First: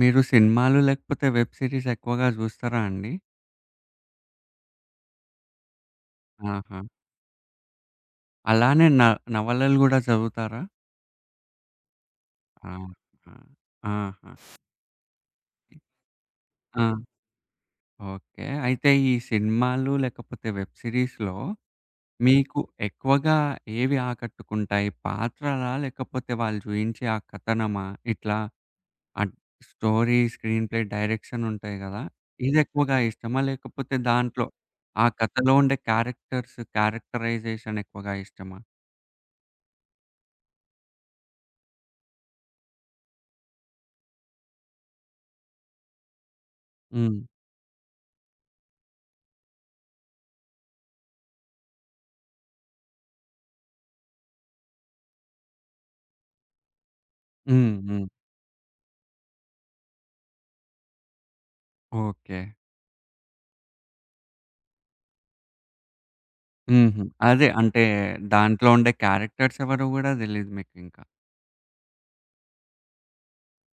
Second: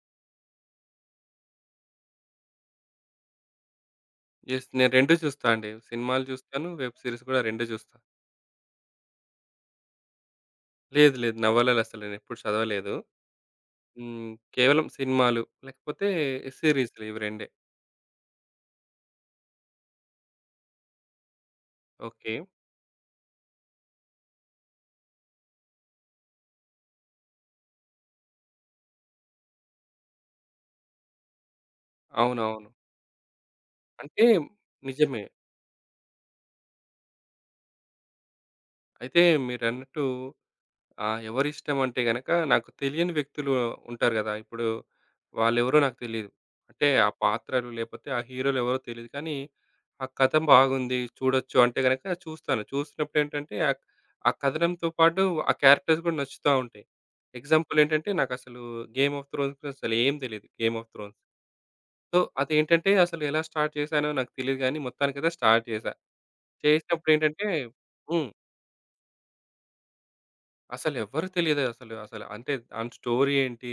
మీరు సినిమాలు లేకపోతే, వెబ్ సీరీస్ ఎక్కువగా చూస్తారా అండి? యెస్, నేను 2 చూస్తా అండి. సినిమాలు జూస్తాను. ఆహా! వెబ్ సీరీస్ గూడా 2 జూస్తా. అలానే న నవలలు గూడా జదువుతారా? లేదు. లేదు. నవలలసలు నేను ఎప్పుడు చదవలేదు. అవునా? హ్మ్. ఆహా! కేవలం సినిమాలు, లేకపోతే ఆ! సీరీస్లు ఇవి రెండే. ఓకే. అయితే ఈ సినిమాలు లేకపోతే వెబ్ సీరీస్‌లో ఓకే. మీకు ఎక్కువగా ఏవి ఆకట్టుకుంటాయి పాత్రలా? లేకపోతే వాళ్ళు చూయించే ఆ కథనమా? ఇట్లా అడ్ స్టోరీ, స్క్రీన్ ప్లే, డైరెక్షన్ ఉంటాయి గదా! ఇది అవునవును. ఎక్కువగా ఇష్టమా? లేకపోతే అంటే, దాంట్లో ఆ నిజమే. కతలో ఉండే, క్యారెక్టర్స్ క్యారెక్టరైజేషన్ ఎక్కువగా ఇష్టమా? అయితే మీరన్నట్టు ఆహ్, ఎవరిష్టం అంటే గనక, నాకు తెలియని వ్యక్తులు ఉంటారు గదా! ఇప్పుడు వాళ్ళెవరో నాకు తెలీదు. అంటే ఆ హ్మ్. పాత్రలు లేపోతే, ఆ హీరోలు ఎవరో తెలీదు. కానీ ఆ కథం బాగుంది, చూడొచ్చు అంటే గనక చూస్తాను. చూసినప్పుడేంటంటే అక్ ఆ కథనంతో పాటు ఆ క్యారెక్టర్స్ గూడా నచ్చుతా ఉంటాయి. హ్మ్. ఎగ్జాంపుల్ హ్మ్. ఏంటంటే, నాకసలు 'గేమ్ ఆఫ్ త్రోన్స్‌' అసలు ఏం తెలీదు, 'game of thrones.' So, okay. అదేంటంటే, అసలు ఎలా స్టార్ట్ చేసానో నాకు తెలీదు గానీ, మొత్తానికి అయితే స్టార్ట్ జేశా. హుహు. చేసినప్పుడు ఏంటంటే అదే అంటే, హ్మ్. దాంట్లో ఉండే క్యారెక్టర్స్ ఎవరో గూడా దెలీదు అసలు మీకింకా. ఎవ్వరూ తెలీదే అసలు, అసలు. అంటే దాని స్టోరీ ఏంటి?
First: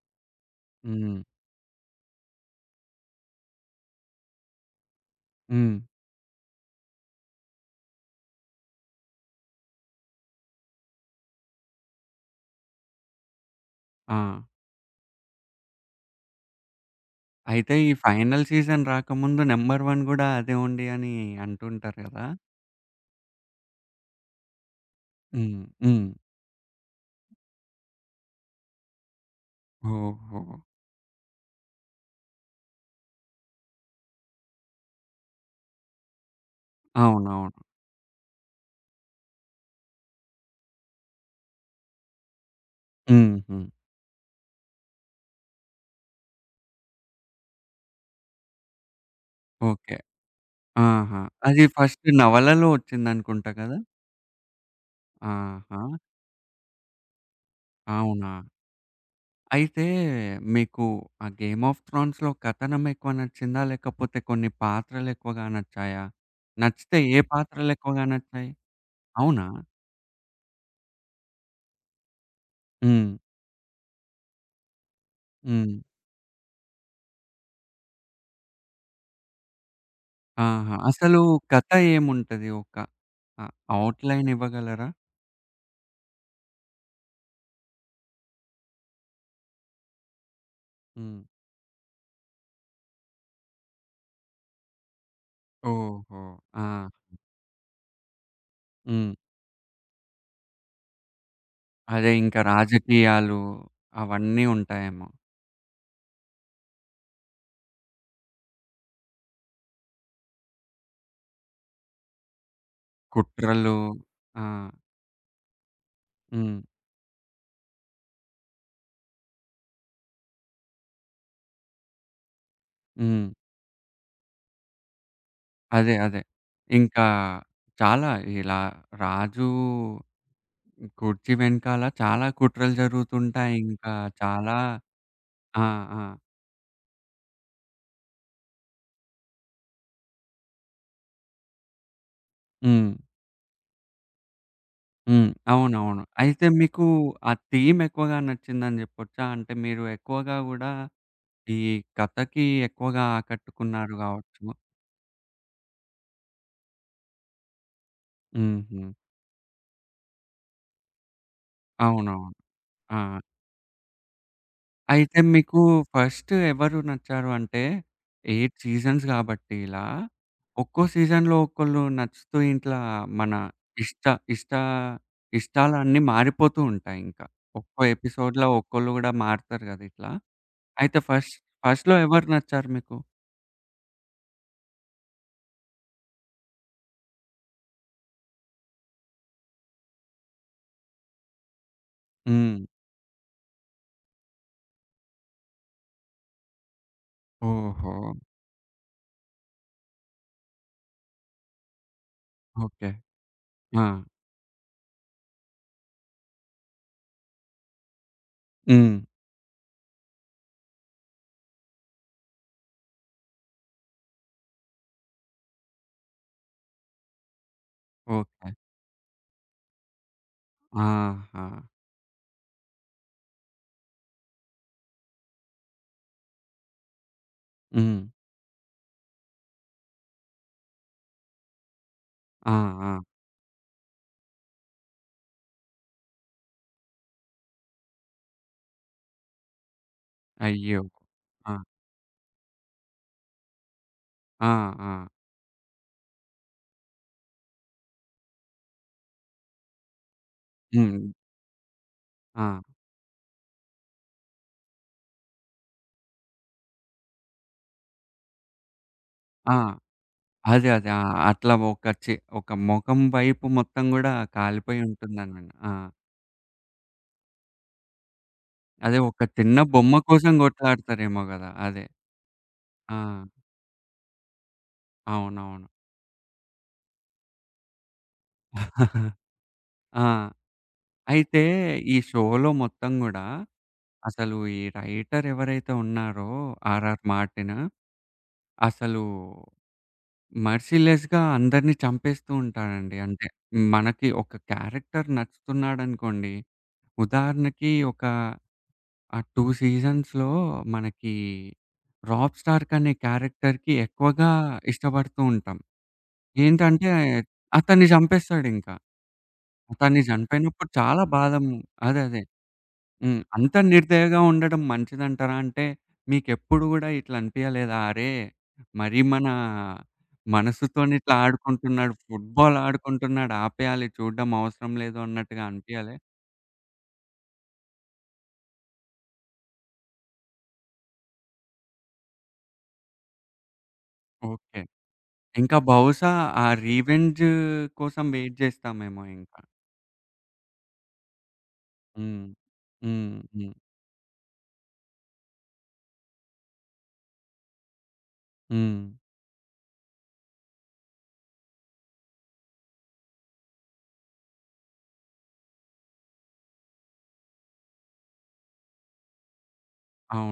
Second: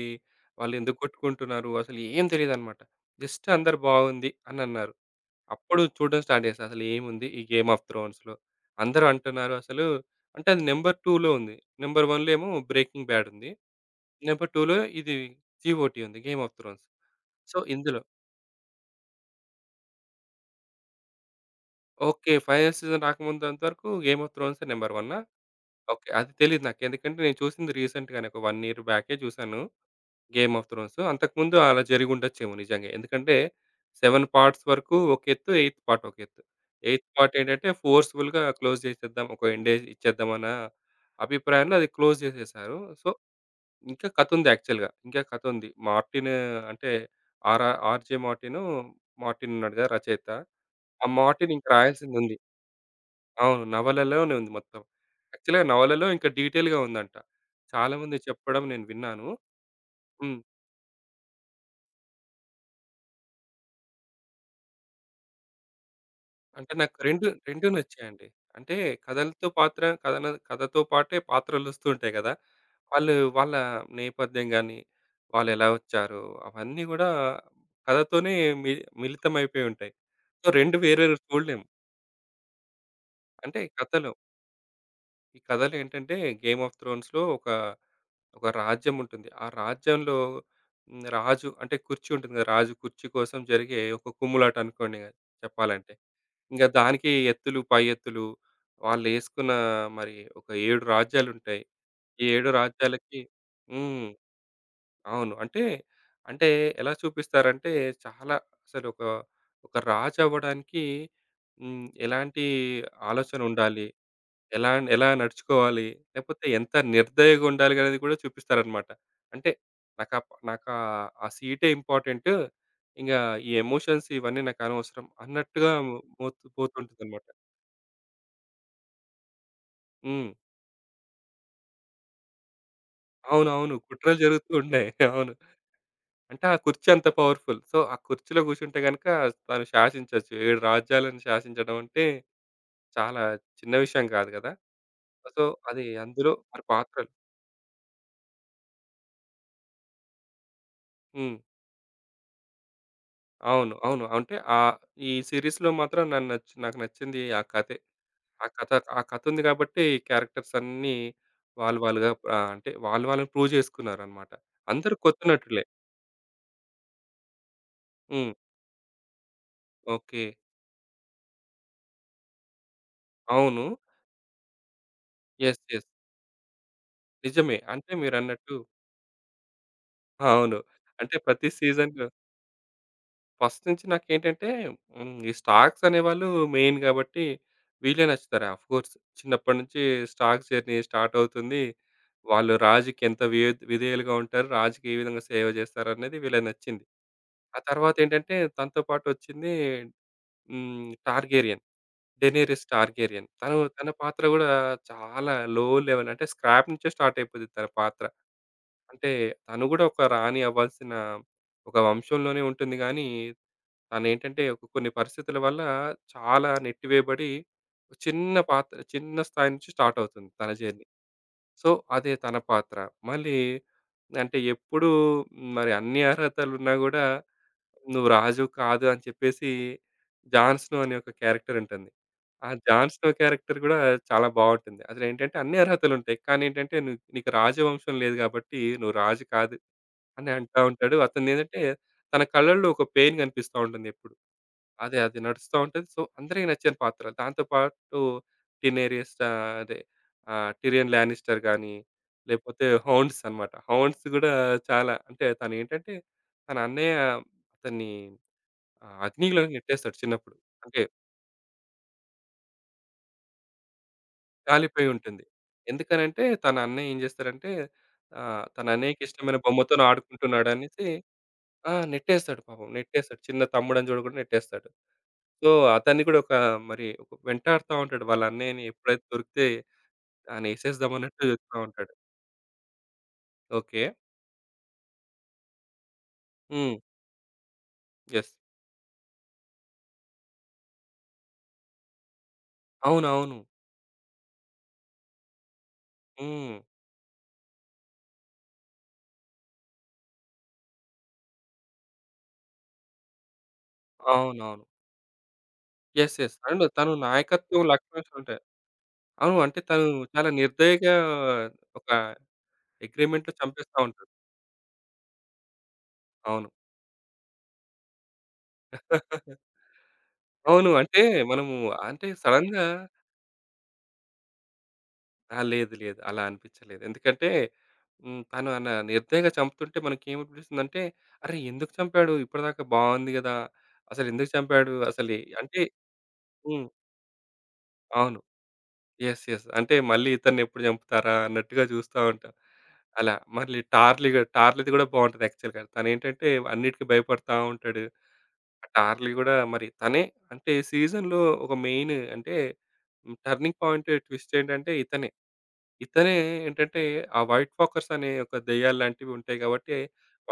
వాళ్ళు ఎందుకు హ్మ్. కొట్టుకుంటున్నారు? అసలు ఏం తెలీదనమాట. జస్ట్ అందరూ బావుంది అనన్నారు. హ్మ్. అప్పుడు చూడడం స్టార్ట్ జేశా అసలు ఏముంది? ఈ 'గేమ్ ఆఫ్ త్రోన్స్‌లో?' అందరూ అంటున్నారు అసలు అంటే, అది నెంబర్ 2లో ఉంది. నంబర్ 1లో ఏమో 'బ్రేకింగ్ బ్యాడ్' ఉంది. ఆ! నంబర్ 2లో ఇది, జీఓటీ ఉంది, 'గేమ్ ఆఫ్ త్రోన్స్.' సో, అయితే, ఈ ఇందులో ఫైనల్ సీజన్ రాకముందు, నంబర్ 1 గూడా అదే ఉండి అని అంటుంటారు గదా! ఓకే. ఫైనల్ సీజన్ రాకముందంతవరకు, 'గేమ్ ఆఫ్ త్రోన్సే' నెంబర్ వన్నా? హ్మ్. హ్మ్. ఓకే, అది తెలీదు నాకు. ఎందుకంటే నేను చూసింది రీసెంట్‌‌గానే ఒక ఇయర్ బ్యాకే జూసాను 'గేమ్ ఓహో! Of thrones.' అంతకుముందు అలా జరిగి ఉండొచ్చేమో నిజంగే. ఎందుకంటే, సెవెన్ పార్ట్స్ వరకు ఒక ఎత్తు, ఎయిత్ పార్ట్ ఒకెత్తు. ఎయిత్ పార్ట్ అవునవును. ఏంటంటే, ఫోర్స్‌బుల్‌గా క్లోజ్ జేసేద్దాం, ఒక ఎండేజ్ ఇచ్చేద్దాం అన్న అభిప్రాయంలో అది, క్లోజ్ జేసేసేశారు. సో, హుహు. ఇంకా కతుంది యాక్చువల్‌గా. ఇంకా కతుంది. మార్టిను అంటే, ఆర 'ఆర్‌జే మార్టిను,' 'మార్టిన్' ఉన్నాడుగా ఓకే. రచయిత. ఆ ఆహా! 'మార్టిన్' అది ఇంక ఫస్ట్ రాయాల్సిదుంది. నవలలో ఒచ్చిందనుకుంటా అవును. గదా! నవలలోనే ఉంది మొత్తం. యాక్చుల్‌గా ఆహా! నవలలో ఇంకా డీటెయిల్‌గా ఉందంట. చాలామంది అవునా! చెప్పడం నేను విన్నాను. అయితే, హ్మ్. మీకు ఆ 'గేమ్ ఆఫ్ త్రోన్స్‌లో' కథనం ఎక్కువ నచ్చిందా? లేకపోతే కొన్ని పాత్రలు ఎక్కువగా నచ్చాయా? అంటే నాకు నచ్చితే ఏ రెండు, రెండు పాత్రలు ఎక్కువగా నచ్చాయండి. నచ్చాయి? అంటే అవునా? కథలతో పాత్ర, కథన కథతో పాటే పాత్రలోస్తూంటాయి గదా! వాళ్ళు హ్మ్. వాళ్ళ నేపథ్యం గాని, వాళ్లెలా హ్మ్. వచ్చారు? అవన్నీ గూడా కథతోనే మి మిళితంమైపోయి ఉంటాయి. సో, ఆహా! రెండు వేర్వేరు అసలు చూడలేం. కత ఏముంటది ఒక ఆహ్, అంటే కతలో ఔట్‌లైన్ ఇవ్వగలరా? ఈ కథలేంటంటే 'గేమ్ ఆఫ్ త్రోన్స్‌లో' ఒక ఒక రాజ్యం ఉంటుంది. ఆ రాజ్యంలో హ్మ్, హ్మ్. రాజు అంటే కుర్చీ ఉంటుంది గదా! రాజు కుర్చీ కోసం జరిగే ఒక కుమ్ములాటనుకోండిగ చెప్పాలంటే. ఓహో! ఆ! ఇంగా దానికి ఎత్తులు, పై ఎత్తులు. హ్మ్. వాళ్ళేసుకున్న మరి ఒక 7 రాజ్యాలుంటాయి. అదే ఇంకా 7 రాజ్యాలకి రాజకీయాలు హ్మ్. అవన్నీ ఉంటాయేమో. అవును. అంటే అంటే ఎలా చూపిస్తారంటే చాలా అసలు ఒక, ఒక రాజవ్వడానికి హ్మ్. ఎలాంటి ఆలోచన కుట్రలు. ఉండాలి? ఆ! ఎలా ఎలా నడుచుకోవాలి? లేకపోతే హ్మ్. ఎంత నిర్దయగుండాలి అనేది గూడా చూపిస్తారనమాట. అంటే నా కప్ నాకా ఆ సీటే ఇంపార్టెంటు. ఇంగా హ్మ్. ఈ ఎమోషన్స్ ఇవన్నీ నాకనవసరం అన్నట్టుగా అదే అదే. పోతు ఇంకా పోతుంటుందన్నమాట. చాలా ఇలా రాజు హ్మ్. కుర్చి వెనకాల చాలా కుట్రలు జరుగుతుంటాయి. అవునవును. ఇంకా కుట్రలు జరుగుతూ చాలా ఉన్నాయి. అవును. ఆ! ఆ! అంటే ఆ కుర్చీ అంత పవర్‌ఫుల్. సో, ఆ కుర్చీలో కూర్చుంటే గనక, తను శాసించొచ్చు. 7 రాజ్యాలను శాసించడమంటే, హ్మ్. చాలా చిన్న విషయం గాదు గదా! హ్మ్. సో అది అవునవును. అందులో అయితే మరి మీకు పాత్రలు ఆ థీమ్ ఎక్కువగా నచ్చిందని జెప్పొచ్చా? అంటే మీరు ఎక్కువ గూడా హ్మ్. ఈ కథకి ఎక్కువగా అవును. ఆకట్టుకున్నారు అవును. అంటే గావచ్చు? ఆ ఈ సిరీస్‌లో మాత్రం నాన్ను నచ్చి నాకు నచ్చింది ఆ కథే. ఆ కథ హుహు. ఆ కథుంది గాబట్టి, క్యారెక్టర్సన్నీ వాళ్ళు వాళ్ళుగా అవునవును. ఆహ్, అంటే వాళ్ళు ఆ! వాళ్ళని ప్రూవ్ జేసుకున్నారనమాట. అందరూ అయితే కొత్త మీకు నటులే. ఫస్టు ఎవరు నచ్చారు? అంటే హ్మ్. 8 సీజన్స్ గాబట్టి ఇలా, ఓకే. ఒక్కో సీజన్‌లో ఒక్కళ్ళు నచ్చుతు ఇట్లా మన అవును. ఇష్ట ఇష్టా యెస్. యెస్. ఇష్టాలన్నీ మారిపోతూ ఉంటాయింకా. నిజమే. ఒక్కో అంటే ఎపిసోడ్‌లో మీరన్నట్టు ఒక్కోళ్ళు గూడా మారుతారు గదా! ఇట్లా. అవును. అయితే అంటే ఫస్ట్ ప్రతి ఫస్ట్‌లో సీజన్‌లో ఎవరు నచ్చారు మీకు? ఫస్ట్ నుంచి నాకేంటంటే హ్మ్. ఈ స్టాక్స్ అనేవాళ్ళు మెయిన్ గాబట్టి వీళ్ళే నచ్చుతారు ఆఫ్‍కోర్స్ చిన్నప్పటి నుంచి స్టాక్స్ జర్నీ స్టార్ట్ అవుతుంది. వాళ్ళు హ్మ్. రాజుకి ఎంత విఎద్ విధేయులుగా ఉంటారు? రాజుకి ఏ విధంగా సేవ జేస్తరనేది వీళ్ళది నచ్చింది. ఆ ఓహో! తర్వాతేంటంటే తనతో పాటు వచ్చింది హ్మ్. 'టార్గేరియన్. Daenerys okay. టార్గేరియన్.' తను ఆ! తన పాత్ర గూడా చాలా లో లెవెల్ అంటే స్క్రాప్ నుంచే స్టార్టయిపోద్ది తన పాత్ర. హ్మ్. అంటే తనుగుడా ఒక రాణి అవ్వాల్సిన ఒక వంశంలోనే ఉంటుంది. గానీ తనేంటంటే ఒక కొన్ని పరిస్థితుల వల్ల చాలా నెట్టివేయబడి, చిన్న ఓకే. పాత్ర, చిన్న స్థాయి నుంచి స్టార్టవుతుంది తన జర్నీ. ఆహా! సో అదే తన పాత్ర. మళ్ళీ అంటే ఎప్పుడూ మరి అన్ని అర్హతలున్నా గూడా "నువ్వు హ్మ్. రాజువి కాదు." అని చెప్పేసి. 'జాన్‍స్నో' అనే ఒక క్యారెక్టర్ ఉంటుంది. ఆ ఆ! ఆ! 'జాన్‍స్నో' క్యారెక్టర్ గూడా చాలా బావుంటుంది. అసలేంటంటే అన్ని అర్హతలుంటాయి. కానీ ఏంటంటే "నుకు నీకు రాజవంశం లేదు గాబట్టి నువ్వు రాజు కాదు." అని అంటా అయ్యో! ఉంటాడు. అతను ఆ! ఏదంటే తన కళ్ళలో ఒక పెయిన్ గనిపిస్తా ఉంటుందెప్పుడు. ఆ! అదే ఆ! అదే నడుస్తా ఉంటది. సో అందరికీ నచ్చిన పాత్ర. దాంతో పాటు 'టినేరియస్తా' అదే. ఆ! 'టిరియన్ హ్మ్. లానిస్టర్' గానీ, ఆ! లేకపోతే 'హౌన్స్' అనమాట. 'హౌన్స్' గూడా చాలా అంటే తనేంటంటే తన అన్నయ్య అతన్ని ఆహ్, అగ్నిలోకి ఆ! నెట్టేస్తాడు చిన్నప్పుడు. అదే. అంటే అదే. ఆ అట్లా ఒక చే ఒక మొఖం వైపు మొత్తం గూడా కాలిపోయి కాలిపోయుంటుంది. ఉంటుందన. ఆ! ఎందుకనంటే తన అన్నయ్య ఏం జేస్తారంటే ఆహ్, తన అదే. ఒక అన్నయ్యకిష్టమైన చిన్న బొమ్మ కోసం బొమ్మతోనాడుకుంటున్నాడనేసి, గొట్లాడతారేమో గదా! ఆ! అదే. నెట్టేస్తాడు పాపం. నెట్టేస్తాడు. ఆ! చిన్న తమ్ముడని చూడకుండా నెట్టేస్తాడు. సో అవునవును. అతన్ని గూడా ఒక మరి ఒక వెంటాాడుతా ఉంటాడు. వాళ్ళన్నయ్యని ఎప్పుడైతే దొరికితే ఆ! అని ఏసేద్దామన్నట్టు అయితే జూస్తా ఉంటాడు. ఈ షోలో మొత్తం గుడా ఓకే. అసలు ఈ రైటర్ ఎవరైతే ఉన్నారో హ్మ్. 'ఆర్ఆర్ మార్టినా.' యెస్. అసలు మర్సీలెస్‍గా అందరిని చంపేస్తూ ఉంటాాడండి. అంటే అవునవును. మనకి ఒక క్యారెక్టర్ నచ్చుతున్నాడనుకోండి. హ్మ్. ఉదాహరణకి ఒక ఆ టూ సీజన్స్‌లో మనకి 'రాప్ స్టార్క్' అనే క్యారెక్టర్‍కి ఎక్కువగా అవునవును. ఇష్టపడుతూ ఉంటాం. యెస్. యెస్. అండ్ ఏంటంటే తను నాయకత్వం అతన్ని లక్ష్య ఉంటయి. చంపేస్తాడింకా. అవును. అంటే తను అతన్ని చాలా చనిపోయినప్పుడు నిర్దయగా చాలా బాధం ఒక అదే అదే. హ్మ్. అగ్రీమెంట్‍లో అంత చంపేస్తా ఉంటడు. నిర్దయగా ఉండడం మంచిదంటారా? అంటే అవును. మీకెప్పుడు గూడా ఇట్లా అనిపియలేదా? అరే! మరి మన అవును. మనసుతోని అంటే ఇట్లా మనము ఆడుకుంటున్నాడు, అంటే ఫుట్‍బాల్ సడెన్‍గా ఆడుకుంటున్నాడు, ఆపెయాలి. చూడడం అవసరం లేదు ఆ! అన్నట్టుగా లేదు. అన్పియలే? లేదు. అలా అనిపించలేదు. ఎందుకంటే హ్మ్. తను అన నిర్దయగా చంపుతుంటే మనకేమనిపిస్తుందంటే అరే! ఎందుకు చంపాడు ఇప్పటిదాకా బావుంది కదా! అసలెందుకు ఓకే. చంపాడు? అసలు ఇంకా అంటే బహుశా ఆ హ్మ్. రీవెంజ్ కోసం అవును. వెయిట్ జేస్తామేమో యెస్. ఇంకా. యెస్. అంటే మళ్ళీ ఇతన్నిఎప్పుడు జంపుతారా అన్నట్టుగా జుస్తా హ్మ్. ఉంటా. అలా హుహు. మళ్ళీ 'టార్లీ టార్లీది' గూడా బావుంటది యాక్చువల్‍గా. తనేంటంటే అన్నిటికి భయపడతా ఉంటాడు. ఆ హ్మ్. 'టార్లీ' గూడా మరి తనే అంటే సీజన్‍లో ఒక మెయిన్ అంటే హ్మ్. టర్నింగ్ పాయింట్, ట్విస్ట్ ఏంటంటే ఇతనే. ఇతనే ఏంటంటే ఆ 'వైట్ ఫాకర్స్' అనే యొక్క దెయ్యాల్లాంటివుంటాయి గాబట్ట,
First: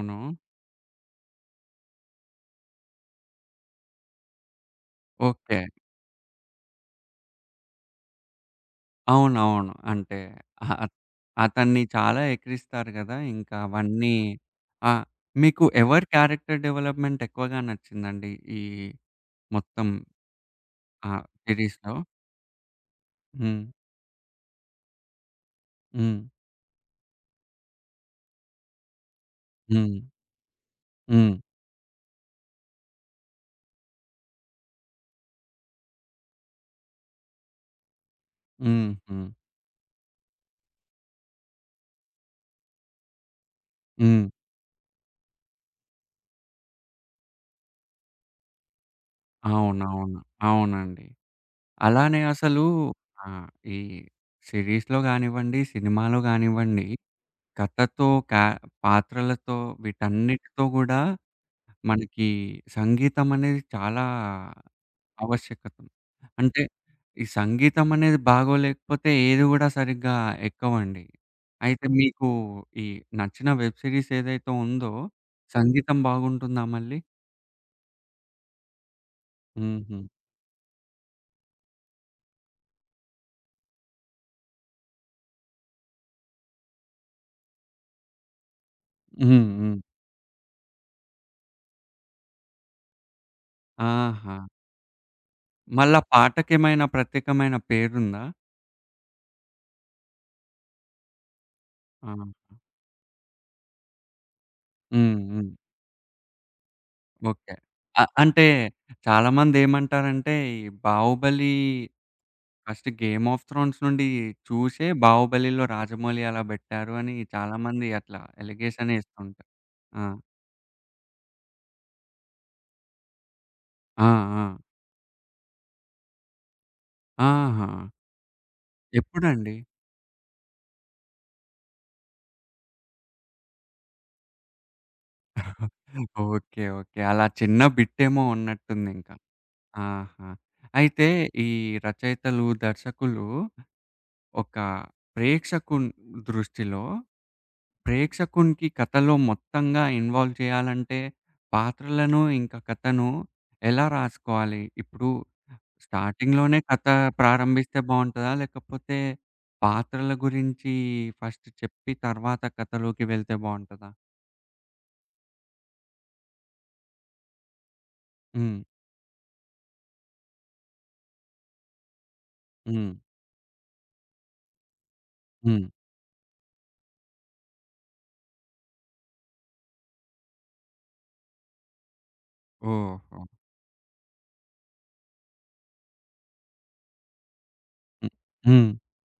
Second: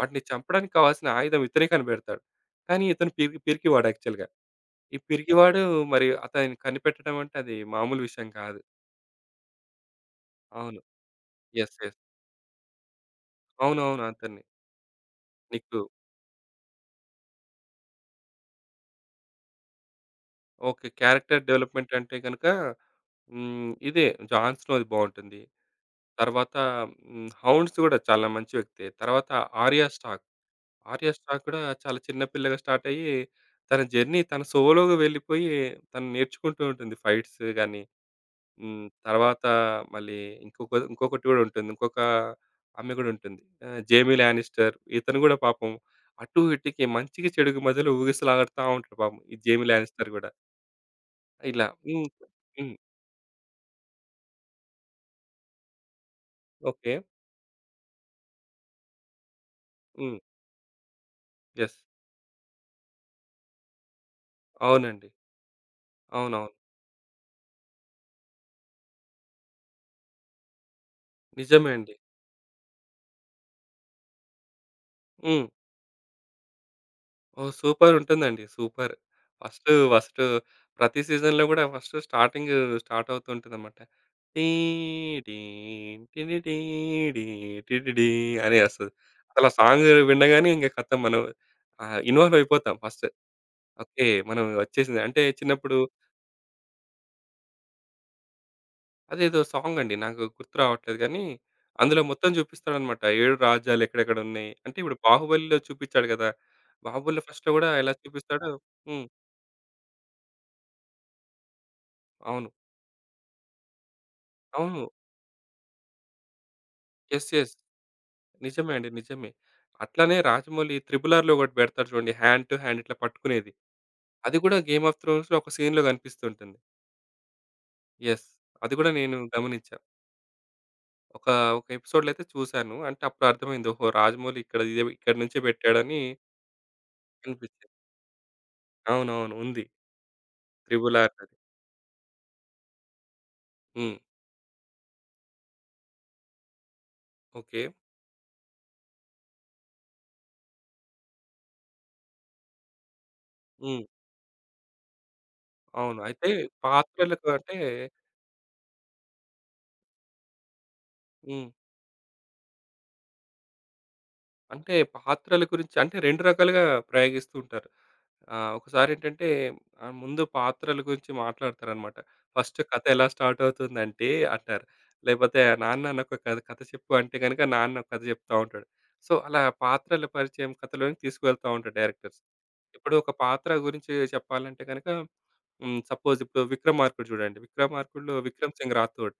వాటిని చంపడానికి కావాల్సిన ఆయుధం ఇతనే కనిపెడతాడు. కానీ ఇతను పె పిరికివాడు యాక్చువల్‍గా. ఈ పిరికివాడు ఓకే. మరి అతనిని కనిపెట్టడమంటే అది మామూలు విషయం కాదు. అవునవును. అంటే అవును. అ యెస్. అతన్ని యెస్. చాలా ఎకరిస్తారు కదా! ఇంకా అవునవును. అవన్నీ అంతన్ని. ఆ! మీకు నీకు ఎవరి క్యారెక్టర్ డెవలప్‌మెంట్ ఎక్కువగా నచ్చిందండి? ఈ మొత్తం ఓకే. ఆహ్, క్యారెక్టర్ డెవలప్‌మెంట్ సిరీస్‌లో. అంటే గనక, హ్మ్. హ్మ్. ఇదే 'జాన్‌ స్టోరీ' బావుంటుంది. హ్మ్. తర్వాత హ్మ్. 'హౌండ్స్' కూడా చాలా మంచి వ్యక్తే. తర్వాత 'ఆర్యా హ్మ్. స్టార్క్'. 'ఆర్యా హ్మ్. స్టార్క్' కూడా చాలా చిన్న పిల్లగా స్టార్ట్ అయ్యి, తన జర్నీ, తన సోలోగా వెళ్లిపోయి, తను నేర్చుకుంటూ ఉంటుంది. ఫైట్స్ గానీ, హ్మ్. హుహు. తర్వాత మళ్లీ ఇంకొక ఇంకొకటి కూడా ఉంటుంది. ఇంకొక ఆమె గూడా ఉంటుంది. ఆహ్, 'జైమీ హ్మ్. లానిస్టర్'. ఇతను కూడా పాపం అటూ, ఇటూకి మంచికి, చెడుకి మధ్యలో ఊగిసలాడతా ఉంటాడు పాపం. ఈ 'జైమీ లానిస్టర్' అవునవును. కూడా. అవునండి. ఇలా, హ్మ్. అలానే అసలు హ్మ్. ఆహ్, ఈ సిరీస్‌లో గానివ్వండి, సినిమాలో గానివ్వండి. ఓకే. కథతో, క పాత్రలతో హ్మ్. వీటన్నిటితో కూడా యెస్. మనకి సంగీతం అనేది చాలా అవునండి. ఆవశ్యకతం. అవునవును. అంటే ఈ సంగీతం అనేది బాగోలేకపోతే, ఏదీ కూడా సరిగ్గా ఎక్కవండి. నిజమే అయితే అండి. మీకు ఈ నచ్చిన వెబ్ సిరీస్ ఏదైతే ఉందో, హ్మ్. సంగీతం బాగుంటుందా మళ్ళీ? ఓహ్! సూపరుంటుందండి. సూపర్. ఫస్టు హుహు. ఫస్టు ప్రతి సీజన్‌లో గూడా ఫస్ట్ స్టార్టింగు స్టార్ట్ అవుతూ ఉంటదనమాట. టీడి టిటిడి టిటిడి అని ఒస్తది. హ్మ్. అసలు హ్మ్. సాంగు వినగాన్నే ఇంగా ఖతం మనం ఆహ్, ఇన్వాల్వ్ అయిపోతాం ఫస్టు. ఓకే. మనం ఆహా! వచ్చేసింది. అంటే చిన్నప్పుడు మళ్ళా పాటకేమైన ప్రత్యేకమైన పేరుందా? అదేదో సాంగండి. నాకు గుర్తు రావట్లేదు గానీ. అందులో ఆ! మొత్తం జూపిస్తాడనమాట. 7 రాజ్యాలెక్కడెక్కడున్నాయి. అంటే ఇప్పుడు హ్మ్. హ్మ్. 'బాహుబలిలో' చూపిచాడు గదా! 'బాహుబలిలో' ఫస్ట్‌లో ఓకే. గూడా ఎలా ఆహ్, అంటే చూపిస్తాడో హ్మ్. చాలామంది ఏమంటారంటే ఈ 'బాహుబలి' అవును. 'ఫస్ట్ గేమ్ ఆఫ్ త్రోన్స్' నుండి చూసే ఆహో! 'బాహుబలిలో' 'రాజమౌళి' అలా బెట్టారు అని యస్. యస్. చాలామంది అట్లా నిజమే అండి. నిజమే. ఎలిగేషనేస్తుంటా ఆ! అట్లనే 'రాజమౌళి' ట్రిబుల్ ఆర్‌లో ఒకటి పెడతాడు చూడండి. హ్యాండ్ టు హ్యాండ్ ఇట్లా పట్టుకునేది. ఆ! అది ఆ! కూడా 'గేమ్ ఆఫ్ త్రోన్స్‌లో' ఒక సీన్‌లో గనిపిస్తూంటుంది. ఆహా! యస్. అది గూడా నేను ఎప్పుడండి? గమనిచ్చా. ఒక, ఒక ఎపిసోడ్‌లో అయితే చూసాను. అంటే అప్పుడర్థమైంది ఓహో! రాజమౌళి ఇక్కడ ఇదే ఇక్కడి నుంచే పెట్టాడని... ఓకే. ఓకే. అలా చిన్న అనిపిచ్చి బిట్టేమో ఉన్నట్టుందింకా. అవునవును. ఉంది. ఆహా! త్రిబుల్ అయితే ఆర్‌లో‌ది. ఈ రచయితలు, దర్శకులు హ్మ్. ఒక ప్రేక్షకుని దృష్టిలో ఓకే. ప్రేక్షకునికి కథలో మొత్తంగా ఇన్వాల్వ్ చేయాలంటే పాత్రలను ఇంకా కథను. హ్మ్. ఎలా రాసుకోవాలి? ఇప్పుడు అవును. అయితే స్టార్టింగ్‌లోనే కథ పాత్రలకు అంటే ప్రారంభిస్తే బావుంటదా? లేకపోతే పాత్రల గురించి ఫస్ట్ హ్మ్. చెప్పి తర్వాత కథలోకి వెళ్తే బావుంటదా? అంటే పాత్రల గురించి అంటే 2 రకాలుగా ప్రయోగిస్తూ ఉంటారు. ఆహ్, హ్మ్. ఒకసారేంటంటే ఆహ్, ముందు పాత్రల గురించి మాట్లాడతారనమాట. ఫస్ట్ కథ హ్మ్. ఎలా స్టార్ట్ అవుతుందంటే అంటారు. లేపోతే హ్మ్. నాన్న నాకొక కథ కథ చెప్పు అంటే గనక, నాన్న ఒక కథ చెప్తా ఉంటాడు. సో, అలా పాత్రల పరిచయం కథలోని తీసుకవెళ్తా ఉంటారు డైరెక్టర్స్. ఇప్పుడు ఒక ఓహో! పాత్ర గురించి చెప్పాలంటే గనక హ్మ్. సపోజ్ ఇప్పుడు 'విక్రమార్కుడు' జూడండి. హ్మ్, 'విక్రమార్కుడు‌లో విక్రమ్ హ్మ్. సింగ్ రాథోడ్'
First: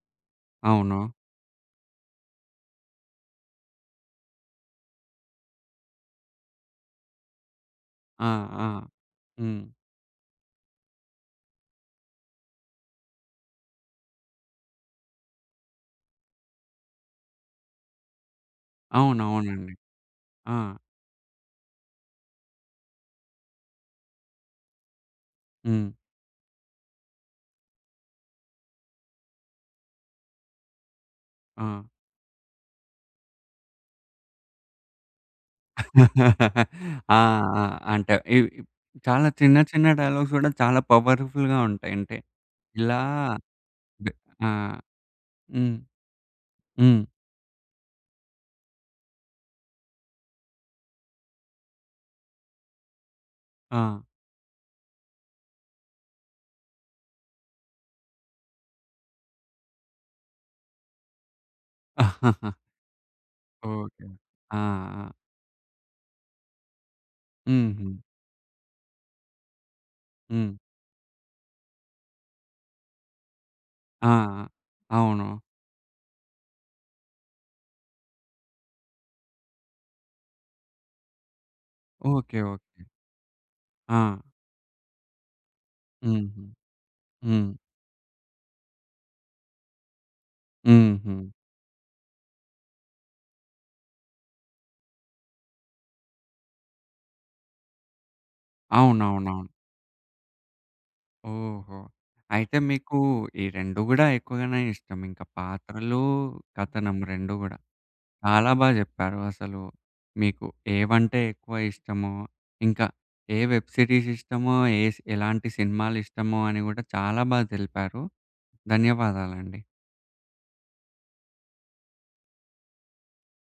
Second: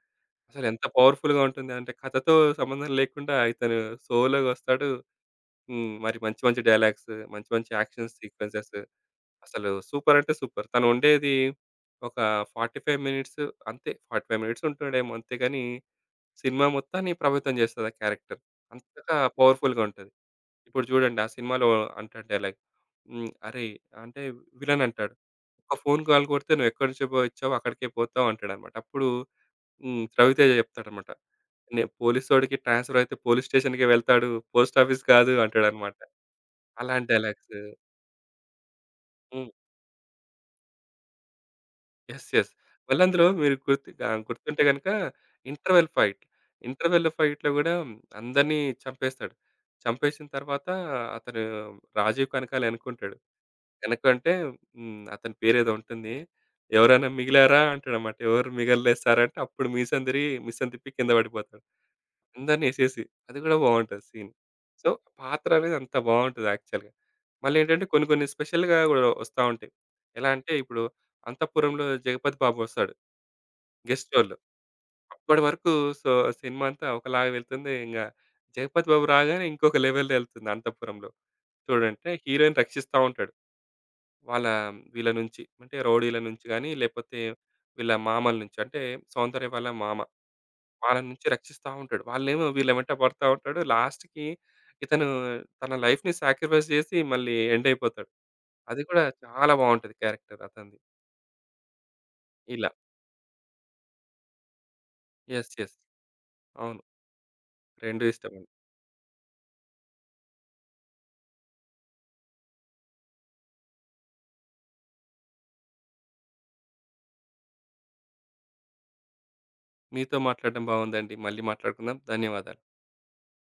అసలెంత అవును. పవర్‌ఫుల్‌గా ఉంటుందంటే కథతో సంబంధం లేకుండా ఇతను సోలోగొస్తాడు. హ్మ్. మరి మంచి మంచి డైలాగ్స్, మంచి మంచి యాక్షన్స్ ఆ! ఆ! సీక్వెన్సెస్, హ్మ్. అసలు సూపరంటే సూపర్. తనుండేది ఒక 45 మినిట్స్ అంతే, 45 మినిట్స్ ఉంటుండేమో అంతేగానీ, సినిమా మొత్తాన్ని ప్రభావితం జేస్తది ఆ క్యారెక్టర్. అంతగా అవునవునండి. పవర్‌ఫుల్‌గా ఉంటది. ఆ! ఇప్పుడు జూడండి ఆ సినిమాలో అంటాడు డైలాగ్ హ్మ్. అరెయ్! అంటే విలనంటాడు. "ఒక హ్మ్. ఫోన్ కాల్ కొడితే నువ్వు ఎక్కడి నుంచే చుబ ఒచ్చావో అక్కడికే పోతావు." అంటాడనమాట. అప్పుడు. హ్మ్. రవితేజ చెప్తాడమాట. నే ఆ! "పోలీసోడికి ట్రాన్స్‌ఫరయితే పోలీస్ స్టేషన్‌కే వెళ్తాడు, పోస్టాఫీస్ కాదు." అంటాడనమాట. అలాంటి ఆ! డైలాగ్స్. ఆ! అంటే ఇ చాలా హ్మ్. చిన్న చిన్న డైలాగ్స్ గూడా చాలా పవర్‌ఫుల్‌గా ఉంటాయంటే. యెస్. యెస్. ఇలా మళ్ళందులో మీరు గుర్తు ఆహ్, ఆ! గుర్తుంటే గనక హ్మ్. Interval fight. హ్మ్. ఇంటర్వెల్‌లో ఫైట్‌లో గూడా అందరిని చంపేస్తాడు. చంపేసిన తర్వాత అతను రాజీవ్ కనకాలెనకుంటాడు, ఆ! ఎనకంటే హ్మ్. అతని పేరేదో ఉంటుంది. "ఎవరైనా మిగిలారా" అంటాడనమాట. "ఎవరు మిగల్లే సారంటే" అప్పుడు మీసం దిరిగి, మీసం తిప్పి కింద పడిపోతాడు. అందరిని ఏసేసి. అది గూడా ఓకే. బావుంటది సీన్. ఆ! సో ఆ! పాత్రనేది అంత బావుంటది యాక్చువల్‌గా. మళ్ళీ ఏంటంటే హుహు. కొన్ని కొన్ని స్పెషల్‌గా గూడా ఒస్తా ఉంటాయి. ఎలా అంటే హ్మ్. ఇప్పుడు అంతఃపురంలో 'జగపతి బాబు' వస్తాడు ఆ! గెస్ట్ రోలో అవును. అప్పడి వరకు సో సినిమాంతా ఒకలాగా వెళ్తుంది. ఇంగ 'జగపతి బాబు' రాగానే ఇంకొక లెవెల్ ఎళ్తుంది అంతపురంలో. చూడంటే ఓకే. Heroine okay. రక్షిస్తా ఉంటాడు. ఆ! వాళ్ళ వీళ్ళ నుంచి అంటే రౌడీల హుహు. నుంచి గానీ, లేపోతే హ్మ్. వీళ్ళ మామల నుంచి అంటే 'సౌందర్య' వల్ల మామ. వాళ్ళ నుంచి హుహు. రక్షిస్తా ఉంటాడు. వాళ్ళేమో వీళ్ళు వెంట పడతా ఉంటాడు. లాస్ట్‌కి ఇతను తన లైఫ్‌ని సాక్రిఫైస్ జేసి మళ్ళీ ఎండ్ అయిపోతాడు. అది కూడా అవునవునవును. చాలా బావుంటది క్యారెక్టర్ అతనిది. ఓహో! అయితే ఇలా. మీకు ఈ రెండు గూడా ఎక్కువగానే ఇష్టమింకా యెస్. యెస్. పాత్రలు, అవును. కథనం రెండు గూడా. 2 ఇష్టమండి. చాలా బా చెప్పారు అసలు. మీకు ఏవంటే ఎక్కువ ఇష్టమో, ఇంకా ఏ వెబ్ సిరీస్ ఇష్టమో, ఏస్ ఎలాంటి సినిమాలిష్టమో అని గూడా చాలా బా తెలిపారు. ధన్యవాదాలండి. మీతో మాట్లాడడం బావుందండి. మళ్ళీ మాట్లాడుకుందాం. ధన్యవాదాలు.